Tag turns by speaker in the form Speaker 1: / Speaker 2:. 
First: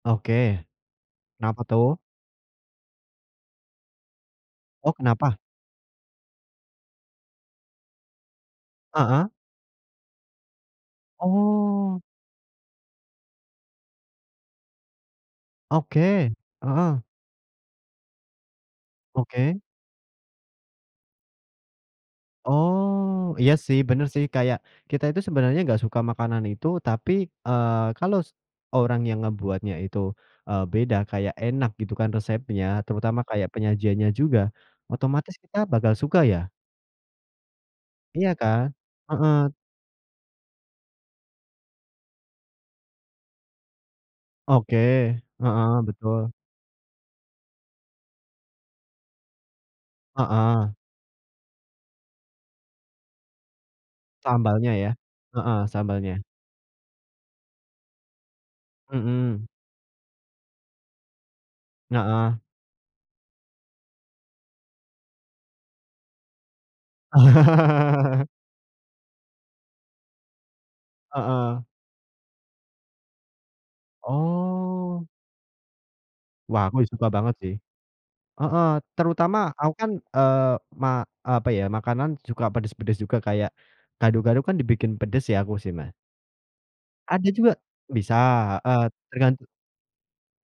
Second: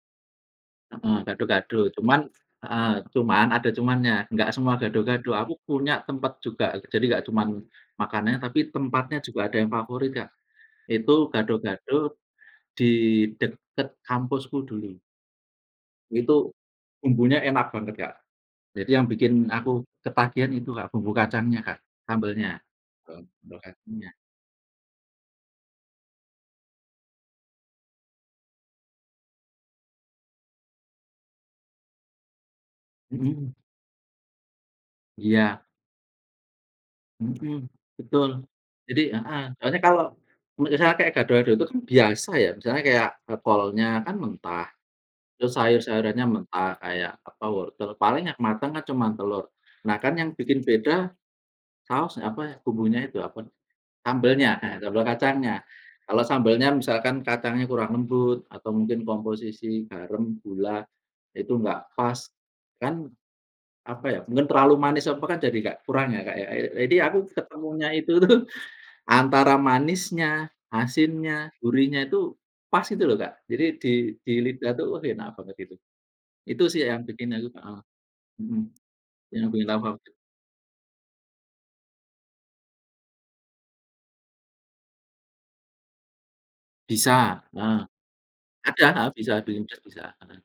Speaker 1: Oke,
Speaker 2: Mhm,
Speaker 1: kenapa
Speaker 2: gado-gado.
Speaker 1: tuh?
Speaker 2: Cuman heeh, cuman ada cumannya, enggak semua
Speaker 1: Oh,
Speaker 2: gado-gado.
Speaker 1: kenapa?
Speaker 2: Aku punya tempat juga, jadi enggak cuman makanannya tapi tempatnya
Speaker 1: Heeh.
Speaker 2: juga ada yang favorit, Kak. Itu
Speaker 1: Oh.
Speaker 2: gado-gado, di dekat kampusku dulu.
Speaker 1: Oke.
Speaker 2: Itu,
Speaker 1: Heeh.
Speaker 2: bumbunya enak banget, Kak. Jadi yang bikin
Speaker 1: Oke.
Speaker 2: aku ketagihan itu, Kak, bumbu kacangnya, Kak, sambelnya. Eee,
Speaker 1: Oh. Iya sih, bener
Speaker 2: lokasinya
Speaker 1: sih. Kayak kita itu sebenarnya nggak suka makanan itu tapi, eee, kalau, orang yang ngebuatnya itu, eee, beda kayak enak gitu kan resepnya terutama kayak
Speaker 2: Mhm.
Speaker 1: penyajiannya juga. Otomatis kita
Speaker 2: Iya.
Speaker 1: bakal suka ya.
Speaker 2: Mhm,
Speaker 1: Iya
Speaker 2: betul.
Speaker 1: kan?
Speaker 2: Jadi heeh,
Speaker 1: Heeh.
Speaker 2: soalnya kalau misalnya kayak gado-gado itu kan biasa ya, misalnya kayak, eee, kolnya kan mentah,
Speaker 1: Oke.
Speaker 2: terus
Speaker 1: Heeh,
Speaker 2: sayur-sayurannya
Speaker 1: betul.
Speaker 2: mentah kayak apa wortel, paling yang matang kan cuma telur. Nah, kan yang bikin
Speaker 1: Heeh.
Speaker 2: beda, saus apa ya, bumbunya itu apa, sambelnya,
Speaker 1: Sambalnya
Speaker 2: heeh,
Speaker 1: ya?
Speaker 2: sambel kacangnya.
Speaker 1: Heeh, sambalnya.
Speaker 2: Kalau sambelnya misalkan kacangnya kurang lembut atau mungkin
Speaker 1: Mhm.
Speaker 2: komposisi garam, gula, itu enggak pas,
Speaker 1: Heeh.
Speaker 2: kan, apa ya, mungkin terlalu manis apa kan jadi nggak kurang ya, Kak, ya. Iya, jadi aku ketemunya itu tuh antara manisnya, asinnya,
Speaker 1: Heeh.
Speaker 2: gurihnya itu pas gitu loh, Kak. Jadi di di lidah tuh wah
Speaker 1: Oh.
Speaker 2: enak banget itu. Itu
Speaker 1: Wah,
Speaker 2: sih
Speaker 1: aku
Speaker 2: yang
Speaker 1: suka
Speaker 2: bikin
Speaker 1: banget
Speaker 2: aku
Speaker 1: sih.
Speaker 2: heeh, mhm,
Speaker 1: Heeh,
Speaker 2: yang
Speaker 1: terutama
Speaker 2: bikin
Speaker 1: aku kan,
Speaker 2: laper.
Speaker 1: eee, ma eee, apa ya, makanan suka pedas-pedas juga kayak, gado-gado kan dibikin pedas ya aku sih ma Ada
Speaker 2: Bisa,
Speaker 1: juga.
Speaker 2: heeh.
Speaker 1: Bisa, eee,
Speaker 2: Ada, bisa
Speaker 1: tergantung.
Speaker 2: di [unintelligible] bisa. Heeh.